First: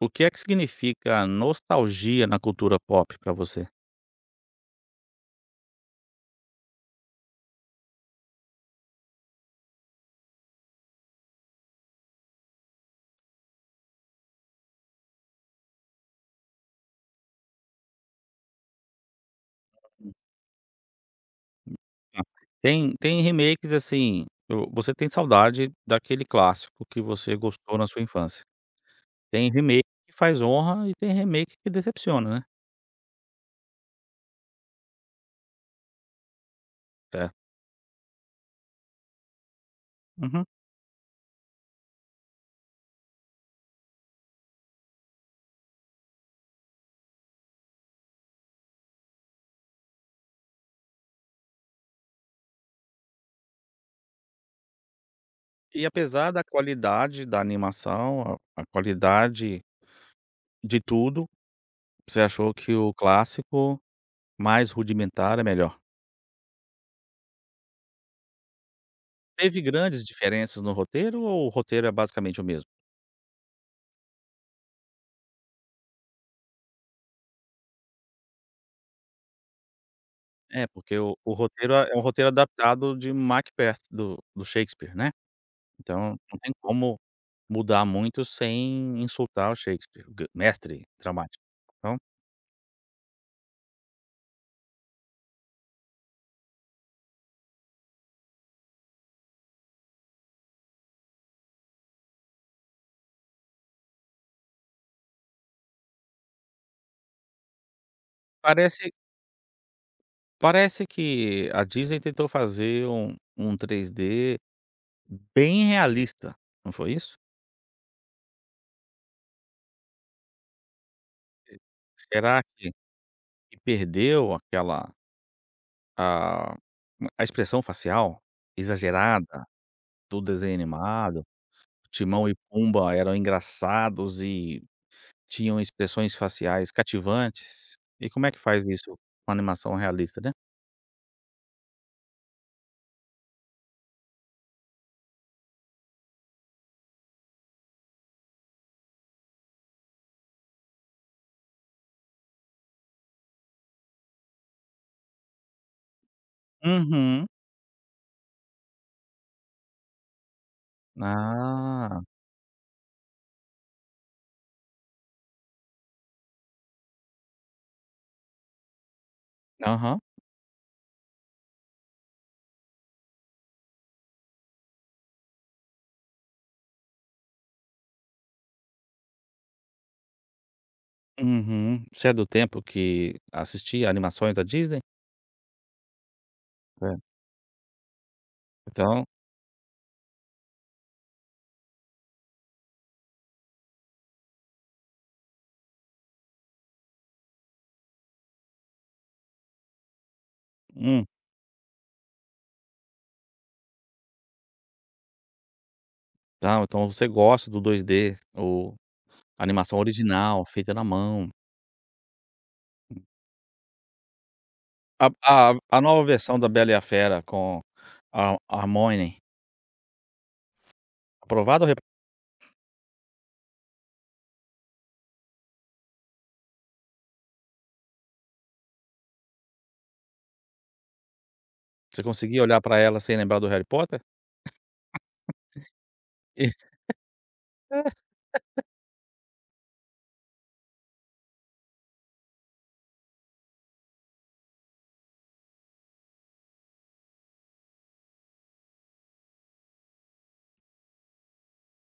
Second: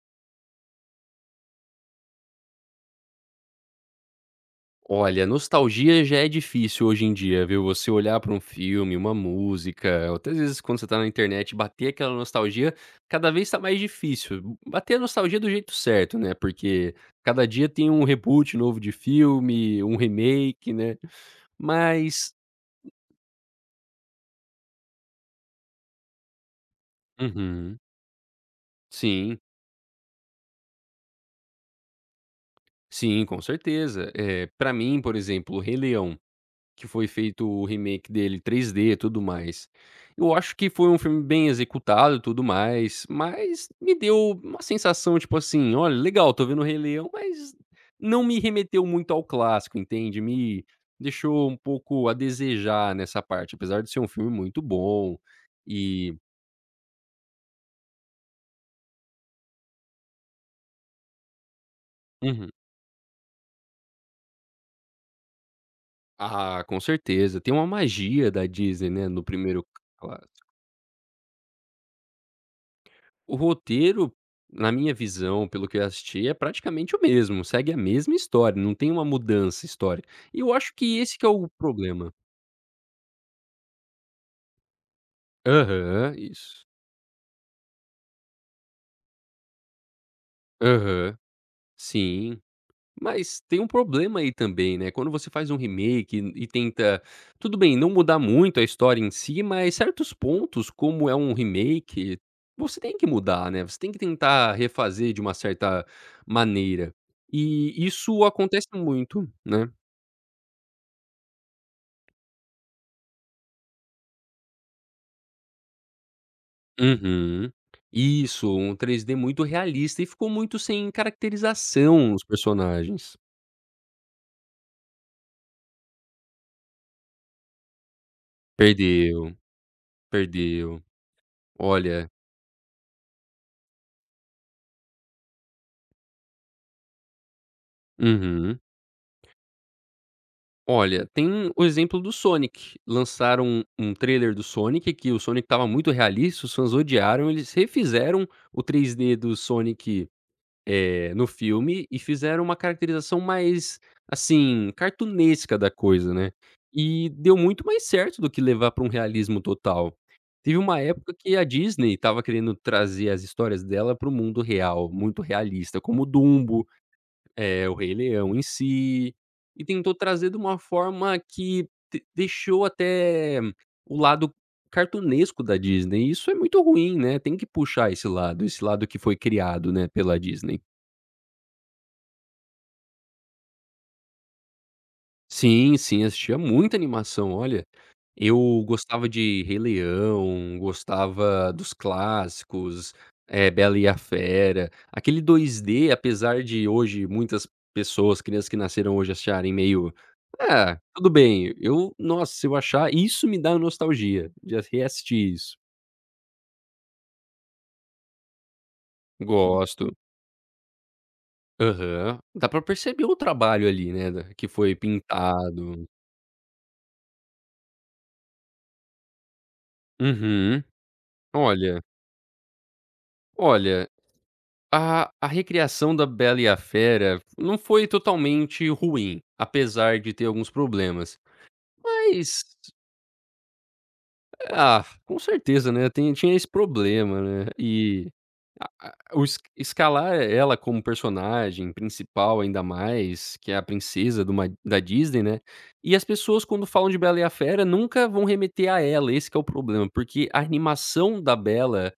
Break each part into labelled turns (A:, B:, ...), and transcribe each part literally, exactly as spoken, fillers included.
A: O que é que significa nostalgia na cultura pop pra você?
B: Olha, nostalgia já é difícil hoje em dia, viu? Você olhar pra um filme, uma música, ou até às vezes quando você tá na internet, bater aquela nostalgia, cada vez tá mais difícil. Hum, Bater a nostalgia do jeito certo, né? Porque cada dia tem um reboot novo de filme, um remake, né?
A: Hã.
B: Mas
A: Tem tem remakes, assim, o você tem saudade daquele clássico que você
B: Uhum.
A: gostou na sua infância.
B: Sim,
A: Tem remake que faz honra e tem remake que decepciona, né?
B: sim, com certeza. É, para mim, por exemplo, o Rei Leão. Que foi
A: Certo.
B: feito o remake dele três D e tudo mais. Eu
A: Uhum.
B: acho que foi um filme bem executado e tudo mais, mas me deu uma sensação, tipo assim: "Olha, legal, tô vendo o Rei Leão", mas não me remeteu muito ao clássico, entende? Me deixou um pouco a desejar nessa parte, apesar de ser um filme muito bom
A: E
B: e
A: apesar da qualidade da animação, a a qualidade de tudo, você
B: Uhum.
A: achou que o clássico mais rudimentar é melhor.
B: Ah, com certeza. Tem uma magia da Disney, né, no
A: Teve
B: primeiro
A: grandes diferenças no roteiro ou o roteiro é basicamente o mesmo?
B: O roteiro, na minha visão, pelo que eu assisti, é praticamente o mesmo, segue a mesma história, não tem uma mudança histórica. E eu
A: É,
B: acho que
A: porque o
B: esse que é
A: o
B: o
A: roteiro é é um
B: problema.
A: roteiro adaptado de Macbeth do do Shakespeare, né. Então,
B: Aham,
A: não tem
B: isso.
A: como mudar muito sem insultar o Shakespeare, o gran mestre
B: Aham,
A: dramático. Então,
B: sim. Mas tem um problema aí também, né, quando você faz um remake e e tenta tudo bem, não mudar muito a história em si, mas certos pontos, como é um remake, você tem que mudar, né, você tem que tentar refazer de uma certa maneira. E isso acontece
A: parece
B: muito, né.
A: parece que a Disney tentou fazer um um três D bem realista, não foi isso?
B: Uhum. Isso, um três D muito realista e ficou muito sem caracterização os
A: Será que
B: personagens.
A: que perdeu aquela a a expressão facial
B: Perdeu,
A: exagerada do desenho
B: perdeu.
A: animado?
B: Olha
A: Timão e Pumba eram engraçados e tinham expressões faciais cativantes. E como é que
B: uhum.
A: faz isso com animação realista, né?
B: Olha, tem o exemplo do Sonic. Lançaram um trailer do Sonic, que o Sonic estava muito realista, os fãs odiaram, eles refizeram o três D do Sonic Eh, no filme e fizeram uma caracterização mais, assim, cartunesca da coisa, né. E
A: Uhum.
B: deu muito mais certo do que levar pra um realismo total. Teve uma época que a Disney
A: Ah,
B: estava querendo trazer as histórias dela para o mundo real, muito realista, como Dumbo, eh, o Rei Leão em si, e tentou
A: aham,
B: trazer de uma forma que de deixou até o lado cartunesco da Disney, e isso é muito ruim, né, tem que puxar esse lado, esse lado que foi criado, né, pela Disney.
A: uhum. Você é do tempo que assistia animações da Disney?
B: Sim, sim, assistia muita
A: É.
B: animação, olha, eu
A: Então
B: gostava de Rei Leão, gostava dos clássicos, eh, Bela e a Fera, aquele dois d apesar de hoje muitas pessoas, crianças que nasceram hoje acharem meio: "Ah,
A: hum,
B: tudo bem", eu nossa, se eu achar isso me dá nostalgia, de reassistir isso.
A: tá, então você gosta do dois D ou animação
B: Gosto.
A: original, feita na mão.
B: Aham. Dá pra perceber o trabalho ali, né, da que foi
A: A a a
B: pintado.
A: nova versão da Bela e a Fera com a a Hermione,
B: Uhum.
A: aprovado? Ou
B: Olha
A: reprovada?
B: olha A a recriação da Bela e a Fera não foi totalmente ruim, apesar de ter alguns problemas.
A: Você conseguia
B: Mas
A: olhar pra ela sem lembrar do Harry Potter?
B: ah, com certeza, né, tem tinha esse problema, né, e a o es escalar ela como personagem principal, ainda mais, que é a princesa de uma da Disney, né, e as pessoas quando falam de Bela e a Fera nunca vão remeter a ela, esse que é o problema, porque a animação da Bela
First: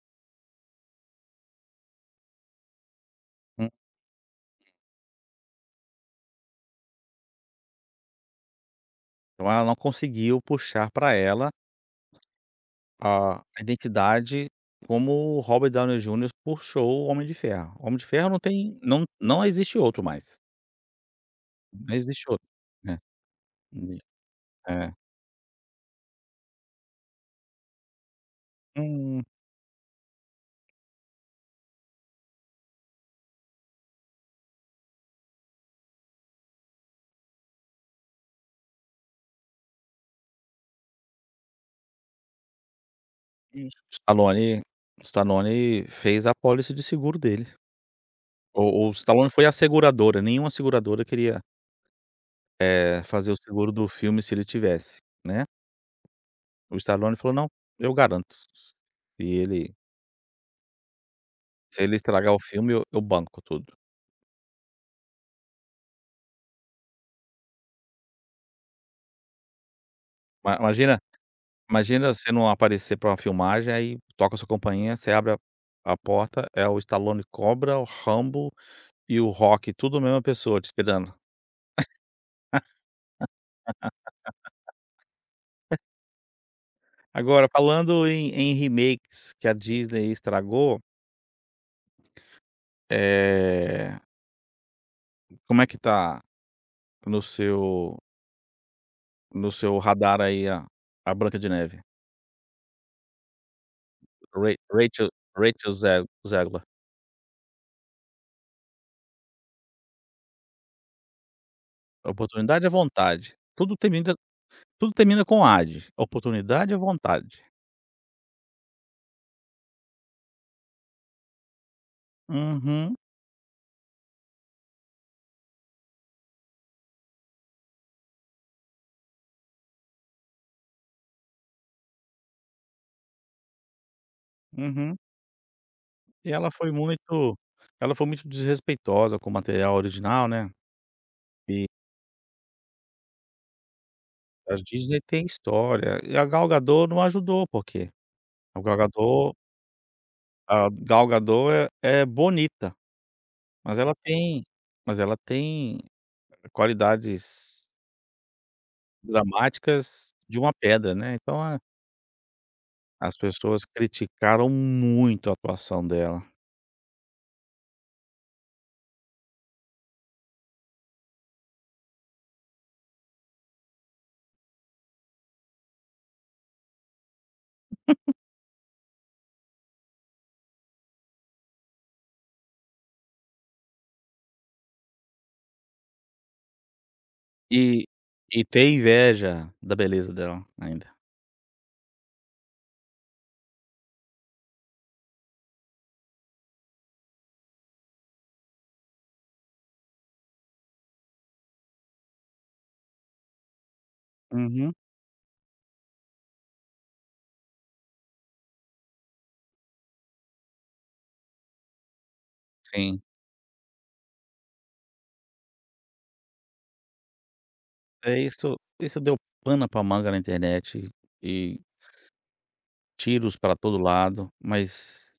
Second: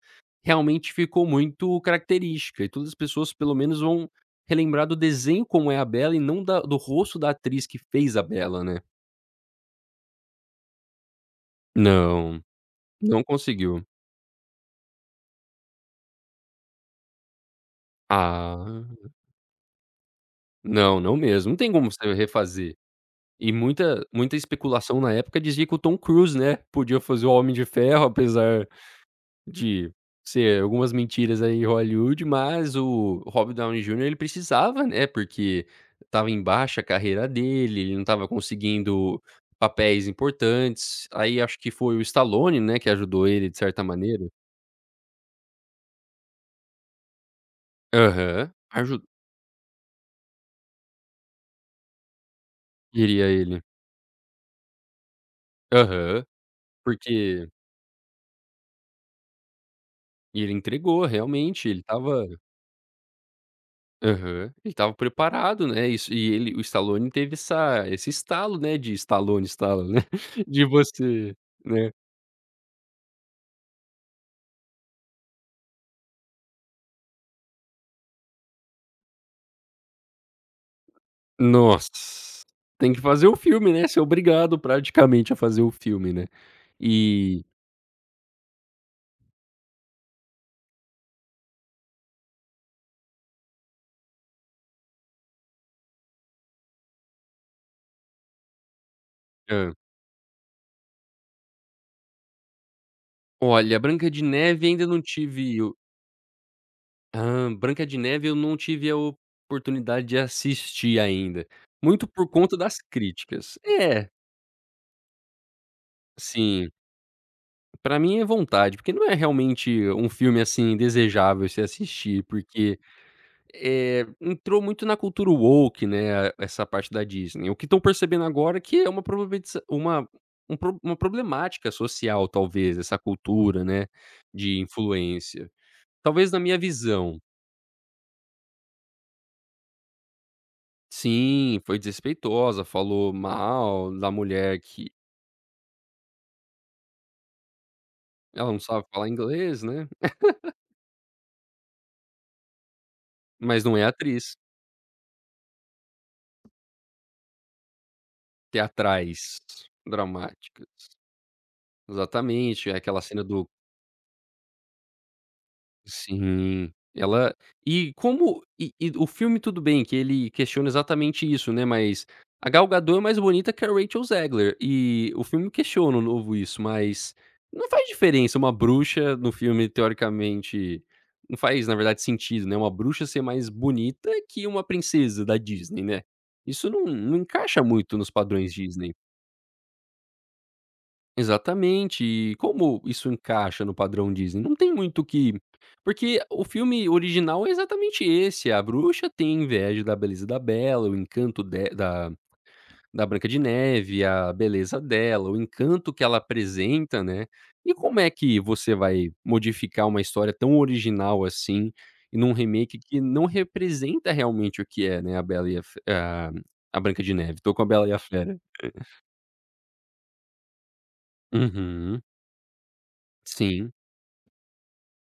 B: realmente ficou muito característica e todas as pessoas pelo
A: Hum.
B: menos vão relembrar do desenho como é a Bela e não da do rosto da atriz que fez a Bela, né.
A: Então ela não conseguiu puxar pra ela
B: Não, não
A: a
B: conseguiu.
A: identidade como o Robert Downey Júnior puxou o Homem de Ferro. O Homem de Ferro não tem
B: Ah,
A: não não existe outro mais,
B: não, não mesmo, não tem como
A: não
B: você
A: existe outro,
B: refazer.
A: né.
B: E muita muita
A: É.
B: especulação na época dizia que o Tom Cruise, né, podia fazer o Homem de Ferro, apesar
A: Hum,
B: de ser algumas mentiras aí em Hollywood, mas o Robert Downey Júnior ele precisava, né, porque estava em baixa a carreira dele, ele não estava conseguindo papéis importantes. Aí acho que foi o Stallone, né, que ajudou ele de
A: hum.
B: certa maneira.
A: Stallone Stallone fez a pólice de seguro dele.
B: Aham,
A: O o
B: aju
A: Stallone foi a seguradora, nenhuma seguradora queria, eh,
B: iria
A: fazer o
B: ele.
A: seguro do filme se ele tivesse, né.
B: Aham,
A: O Stallone falou:
B: porque
A: "Não, eu garanto". E ele:
B: e ele entregou realmente, ele
A: "Se ele
B: estava
A: estragar o filme eu eu banco tudo".
B: Aham. Ele estava preparado, né, isso e ele o Stallone teve essa esse estalo, né, de Stallone estala, né,
A: Ma
B: de
A: imagina.
B: você, né
A: Imagina você não aparecer pra uma filmagem, aí toca sua campainha, você abre a a porta, é o Stallone Cobra, o Rambo e o Rock, tudo a mesma pessoa te esperando.
B: nossa, tem que fazer o filme, né, ser obrigado praticamente a fazer o filme, né. E
A: Agora falando em em remakes que a Disney estragou, eh, como é que tá no seu no
B: hã.
A: seu radar aí a a Branca de Neve?
B: Olha, Branca de
A: Ra
B: Neve ainda não
A: Rachel
B: tive
A: Rachel
B: o
A: Ze Zegler.
B: hã, Branca de Neve eu não tive a oportunidade de assistir ainda, muito por conta
A: Oportunidade é
B: das
A: vontade.
B: críticas.
A: Tudo
B: É,
A: termina tudo termina com ad.
B: sim.
A: Oportunidade é vontade.
B: Pra mim é vontade, porque não é realmente um filme, assim, desejável se assistir, porque,
A: Uhum,
B: eh, entrou muito na cultura woke, né, essa parte da Disney. O que estão percebendo agora é que é uma problematiza uma um pro uma problemática social, talvez, essa cultura, né, de
A: uhum.
B: influência. Talvez
A: E
B: na
A: ela
B: minha
A: foi
B: visão.
A: muito, ela foi muito desrespeitosa com o material original, né,
B: Sim,
A: e
B: foi desrespeitosa, falou mal da mulher
A: as
B: que
A: Disney têm história, e a Gal Gadot não ajudou, porque
B: ela não
A: a Gal
B: sabe falar
A: Gadot
B: inglês, né,
A: a Gal Gadot é é bonita,
B: mas não
A: mas
B: é
A: ela
B: atriz.
A: tem, mas ela tem qualidades
B: Teatrais
A: dramáticas de uma
B: dramáticas.
A: pedra, né, então a,
B: Exatamente, é aquela
A: as
B: cena do
A: pessoas criticaram muito a atuação dela.
B: sim, ela e como e e o filme tudo bem que ele questiona exatamente isso, né, mas a Gal Gadot é mais bonita que a Rachel Zegler, e o filme questiona um novo isso, mas não faz diferença uma bruxa no filme teoricamente não faz, na verdade, sentido, né, uma bruxa ser mais bonita que uma princesa da Disney, né. Isso não não encaixa
A: E
B: muito nos
A: e
B: padrões
A: ter
B: Disney.
A: inveja da beleza dela ainda.
B: Exatamente. E como isso encaixa no padrão Disney? Não tem muito o que porque o filme original é exatamente esse, a bruxa tem inveja da beleza da Bela, o encanto de da da Branca de Neve, a
A: Uhum.
B: beleza dela, o encanto que ela apresenta, né. E como é que você vai modificar uma história tão original assim, e num remake que
A: Sim.
B: não representa realmente o que é, né, a Bela e a Fe a a Branca de Neve. Tô com a Bela e a
A: É,
B: Fera.
A: isso isso deu pano pra manga na internet e
B: Uhum.
A: tiros pra
B: Sim,
A: todo lado, mas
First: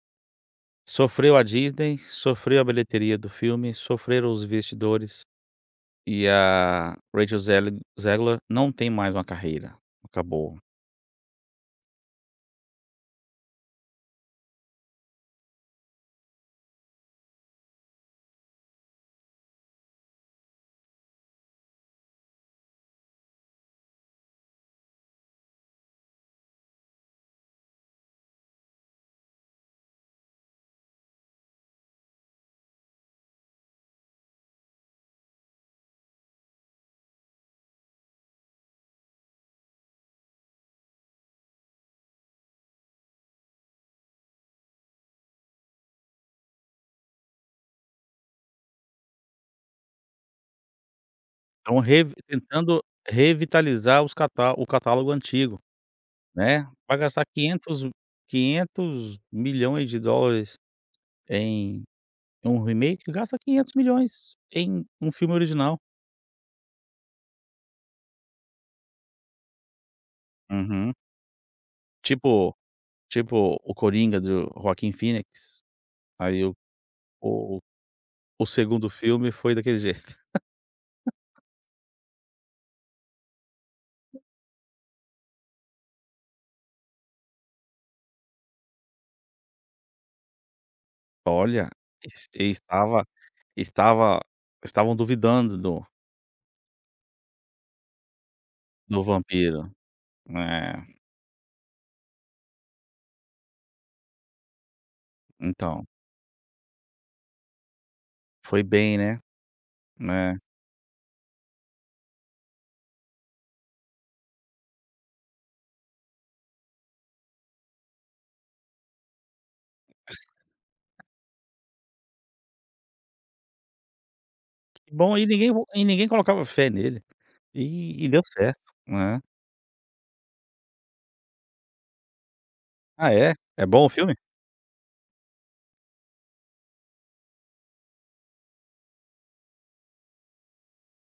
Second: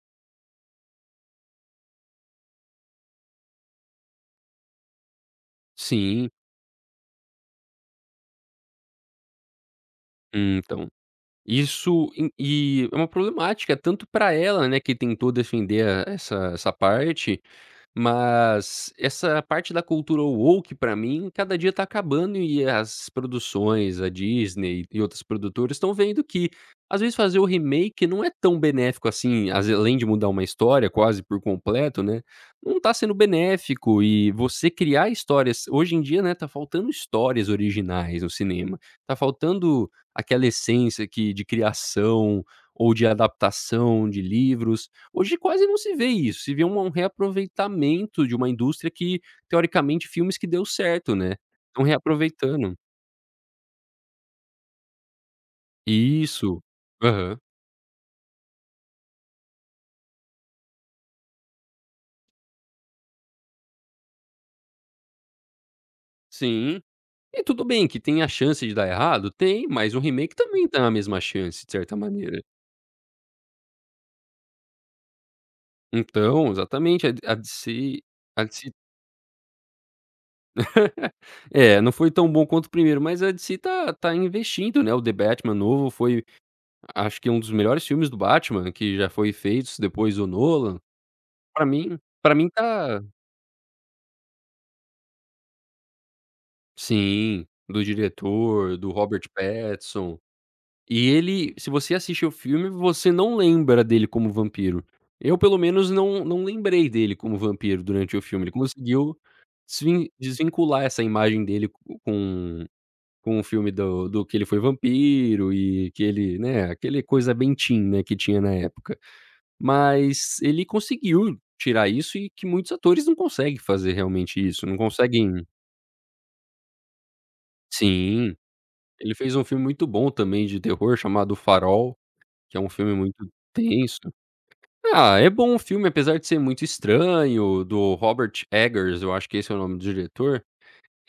A: sofreu a Disney, sofreu a bilheteria do filme, sofreram os investidores e
B: sim.
A: a Rachel Zegler Zegler não tem mais uma carreira, acabou.
B: Então Isso em e é uma problemática tanto para ela, né, que tentou defender a essa essa parte, mas essa parte da cultura woke pra mim, cada dia tá acabando e as produções, a Disney e outras produtoras estão vendo que, às vezes, fazer o remake não é tão benéfico assim, às ve além de mudar uma história quase por completo, né, não tá sendo benéfico e você criar histórias hoje em dia, né, tá faltando histórias originais no cinema, tá faltando aquela essência que de criação ou de adaptação de livros. Hoje quase não se vê isso, se vê um um reaproveitamento de uma indústria que, teoricamente, filmes que deu certo, né,
A: Estão
B: estão
A: revi
B: reaproveitando.
A: tentando revitalizar os catá o catálogo antigo,
B: Isso.
A: né, vai gastar
B: Aham.
A: quinhentos quinhentos milhões de dólares em um remake, gasta quinhentos milhões em um filme original.
B: Sim. E tudo bem que tem a chance de dar errado? Tem, mas um remake também tem a
A: Uhum.
B: mesma chance, de certa maneira.
A: Tipo tipo o Coringa do Joaquin Phoenix, aí
B: Então,
A: o
B: exatamente, a D a D C a
A: o
B: D C
A: segundo filme foi daquele jeito.
B: é, não foi tão bom quanto o primeiro, mas a D C tá tá investindo, né, o The Batman novo foi, acho que um dos melhores filmes do Batman que já foi feitos depois do Nolan. Pra
A: Olha,
B: mim
A: es
B: pra mim tá
A: estava estava estavam duvidando do
B: Sim, do diretor, do
A: do
B: Robert
A: vampiro.
B: Pattinson.
A: É,
B: E ele se você assiste o filme, você não lembra dele como vampiro. Eu, pelo
A: então,
B: menos, não não lembrei dele como vampiro durante o filme. Ele
A: foi bem,
B: conseguiu
A: né.
B: desvin
A: É.
B: desvincular essa imagem dele co com com o filme do do que ele foi vampiro e que ele, né, aquele coisa bem teen, né, que tinha na época. Mas ele conseguiu tirar isso e que muitos atores não conseguem fazer realmente isso, não
A: Que bom, e
B: conseguem
A: ninguém e ninguém colocava fé nele, e e deu
B: sim.
A: certo,
B: Ele
A: né.
B: fez um filme muito bom também de terror chamado O Farol, que é um filme
A: Ah
B: muito
A: é? É bom o
B: tenso.
A: filme?
B: Ah, é bom o filme, apesar de ser muito estranho, do Robert Eggers, eu acho que esse é o nome do diretor.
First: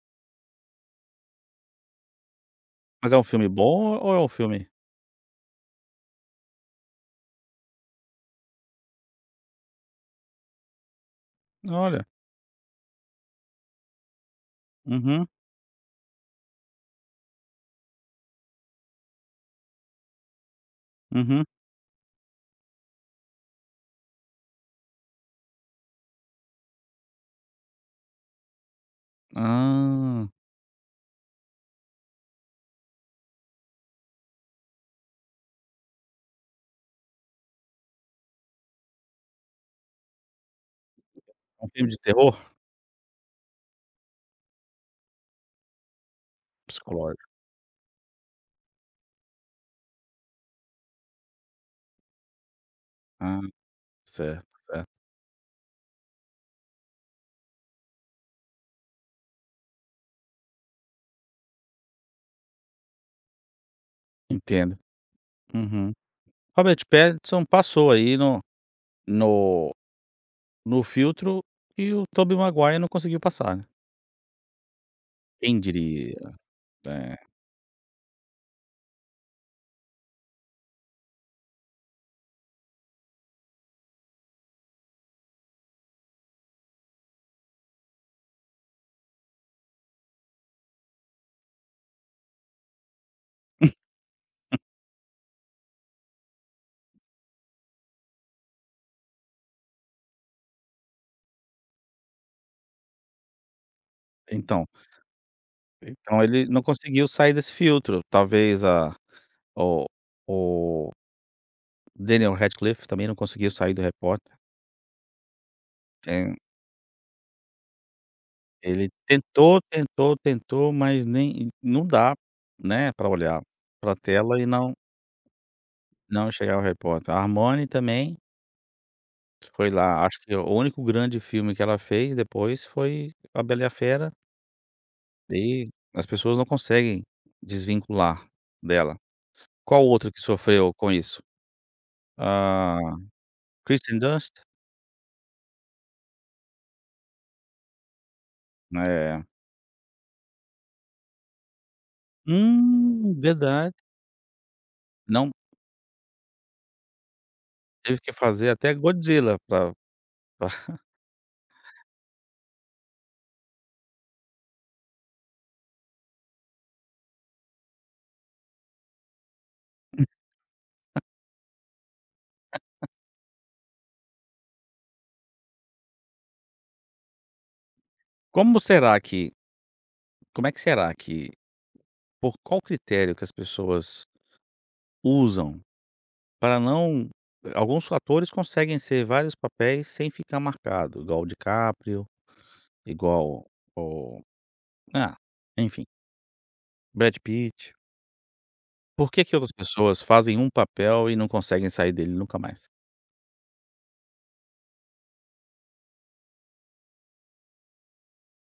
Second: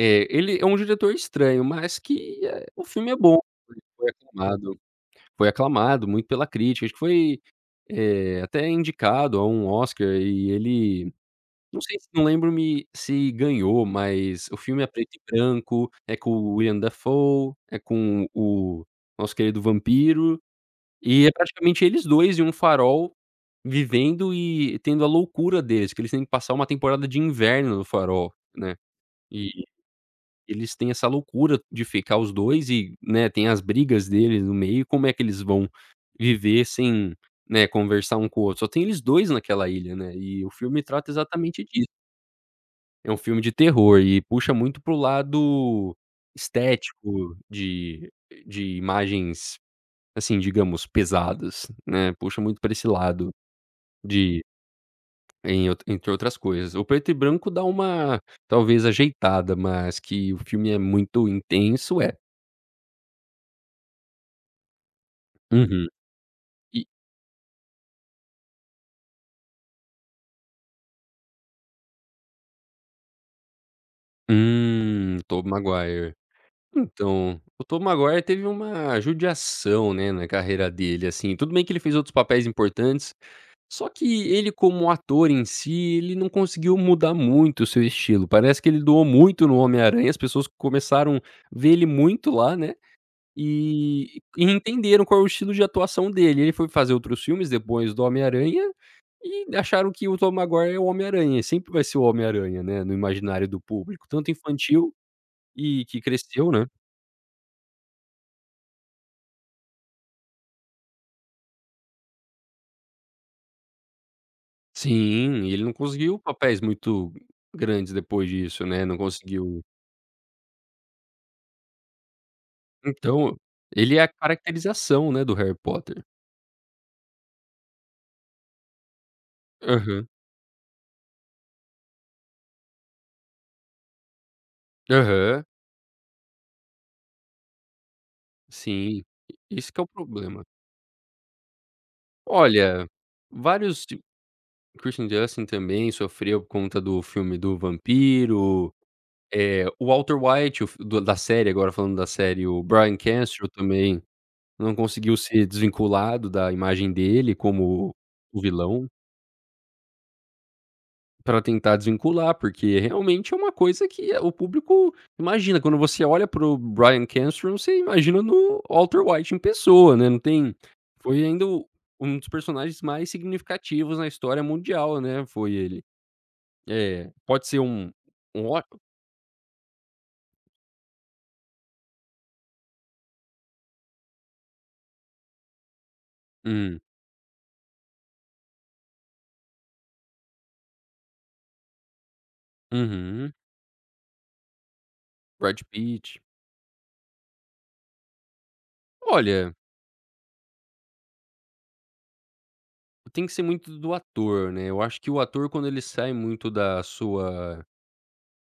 B: É, ele é um diretor estranho, mas que, eh, o filme
A: Mas
B: é
A: é um
B: bom,
A: filme
B: ele
A: bom
B: foi
A: ou é um filme
B: aclamado foi aclamado muito pela crítica, acho que foi, eh, até indicado a um Oscar e ele não sei
A: olha,
B: se não lembro-me se ganhou, mas o filme é preto e
A: uhum,
B: branco, é com o Willem Dafoe, é com o nosso querido vampiro, e é
A: uhum.
B: praticamente eles dois em um farol, vivendo e tendo a loucura deles, que eles têm que passar uma temporada de inverno no farol, né. E
A: Ah,
B: eles têm essa loucura de ficar os dois e, né, tem as brigas deles no meio, como é que eles vão viver sem, né, conversar um com o outro. Só tem eles dois naquela ilha, né, e o filme trata exatamente
A: é um
B: disso.
A: filme de terror?
B: É um filme de terror e puxa muito pro lado
A: Psicológico.
B: estético de de imagens, assim, digamos, pesadas, né, puxa muito para esse lado
A: Ah,
B: de
A: certo, certo.
B: em out entre outras coisas. O preto e branco dá uma, talvez, ajeitada, mas que o filme é muito intenso, é.
A: Entendo.
B: Uhum.
A: Uhum. Robert
B: E
A: Pattinson passou aí no no no filtro e o Tobey Maguire não conseguiu passar, né.
B: hum, Tobey
A: Quem
B: Maguire.
A: diria, né.
B: Então, o Tobey Maguire teve uma judiação, né, na carreira dele, assim, tudo bem que ele fez outros papéis importantes Só que ele como ator em si, ele não conseguiu mudar muito o seu estilo, parece que ele doou muito no Homem-Aranha, as pessoas começaram a ver ele muito lá, né, e e entenderam qual é o estilo de atuação dele. Ele foi fazer outros filmes depois do Homem-Aranha e acharam que o Tom Maguire é o Homem-Aranha, sempre vai ser o Homem-Aranha, né, no imaginário do público, tanto
A: Então
B: infantil e que
A: então ele
B: cresceu,
A: não
B: né.
A: conseguiu sair desse filtro, talvez a, o o Daniel Radcliffe também não conseguiu sair do repórter.
B: Sim, ele não conseguiu
A: Potter, eh,
B: papéis muito grandes depois disso, né,
A: ele
B: não
A: tentou,
B: conseguiu
A: tentou, tentou, mas nem não dá, né, para
B: Então,
A: olhar para
B: ele
A: a
B: é a
A: tela e não
B: caracterização, né, do Harry Potter.
A: não chegar ao repórter. Potter. A Hermione também foi lá,
B: Aham,
A: acho que o único grande filme que ela fez depois foi A Bela e a Fera,
B: aham,
A: e as pessoas não conseguem desvincular dela.
B: sim, esse que é
A: Qual
B: o
A: outra que
B: problema.
A: sofreu com isso? Ah,
B: Olha, vários
A: Kristen
B: ti
A: Dunst?
B: Christian Justin também sofreu por conta do filme do vampiro,
A: É.
B: eh, o Walter White, o f do da série agora falando da série, o Bryan
A: Hum,
B: Cranston
A: verdade.
B: também não conseguiu
A: Não,
B: ser desvinculado da imagem dele como
A: teve que
B: o
A: fazer até
B: vilão.
A: Godzilla pra pra
B: Pra tentar desvincular, porque realmente é uma coisa que é, o público imagina, quando você olha para o Bryan Cranston, você imagina no Walter White em pessoa, né, não tem foi ainda o um dos personagens mais significativos na história mundial, né, foi ele. É, pode ser um um
A: como
B: ó
A: será que, como é que será que, por qual critério que as pessoas usam para
B: hum,
A: não, alguns atores conseguem ser vários papéis sem ficar marcado, igual o DiCaprio.
B: uhum,
A: Igual o, ah,
B: Brad
A: enfim,
B: Pitt.
A: Brad Pitt. Por que que outras
B: Olha,
A: pessoas fazem um papel e não conseguem sair dele nunca mais?
B: tem que ser muito do ator, né, eu acho que o ator quando ele sai muito da sua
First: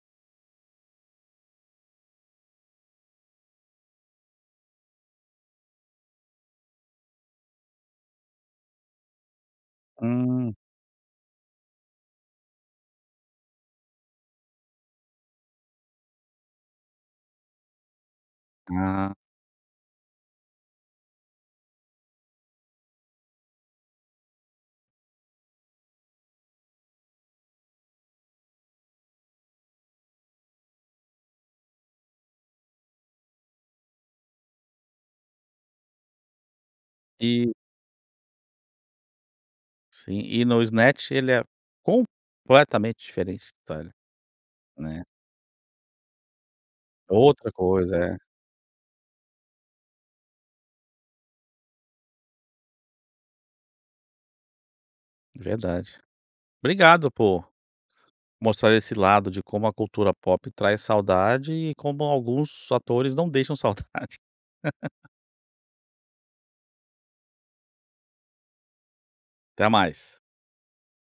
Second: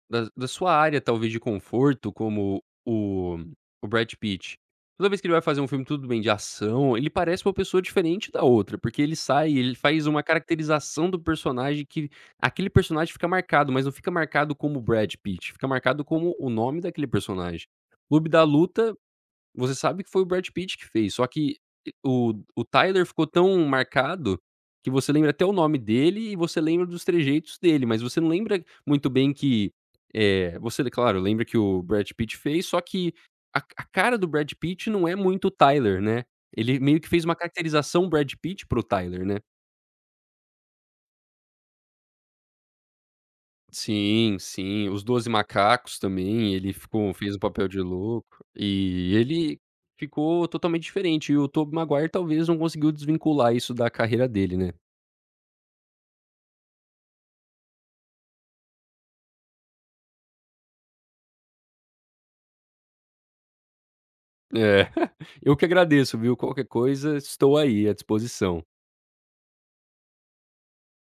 B: Da da sua área, talvez, de conforto, como o o Brad Pitt, toda vez que ele vai fazer um filme, tudo bem, de ação, ele parece uma pessoa diferente da outra, porque ele sai, ele faz uma
A: Hum,
B: caracterização do personagem que aquele personagem fica marcado, mas não fica marcado como Brad Pitt, fica marcado como o nome daquele personagem. Clube da Luta
A: ah,
B: você sabe que foi o Brad Pitt que fez, só que e o o Tyler ficou tão marcado, que você lembra até o nome dele e você lembra dos trejeitos dele, mas você não lembra muito bem que, eh, você, claro, lembra que o Brad Pitt fez, só que a a cara do Brad Pitt não é muito o Tyler, né. Ele meio que fez uma
A: e
B: caracterização Brad Pitt para o Tyler, né.
A: sim, e no Snatch ele é completamente diferente, tá
B: Sim, sim. Os
A: né.
B: Doze Macacos também, ele ficou fez o
A: Outra
B: papel de
A: coisa, é,
B: louco, e ele ficou totalmente diferente, e o Tobey Maguire talvez não conseguiu desvincular isso da carreira dele, né.
A: verdade. Obrigado por mostrar esse lado de como a cultura pop traz saudade e como alguns atores não deixam saudade.
B: É, eu que agradeço, viu. Qualquer coisa, estou aí à disposição.
A: Até mais.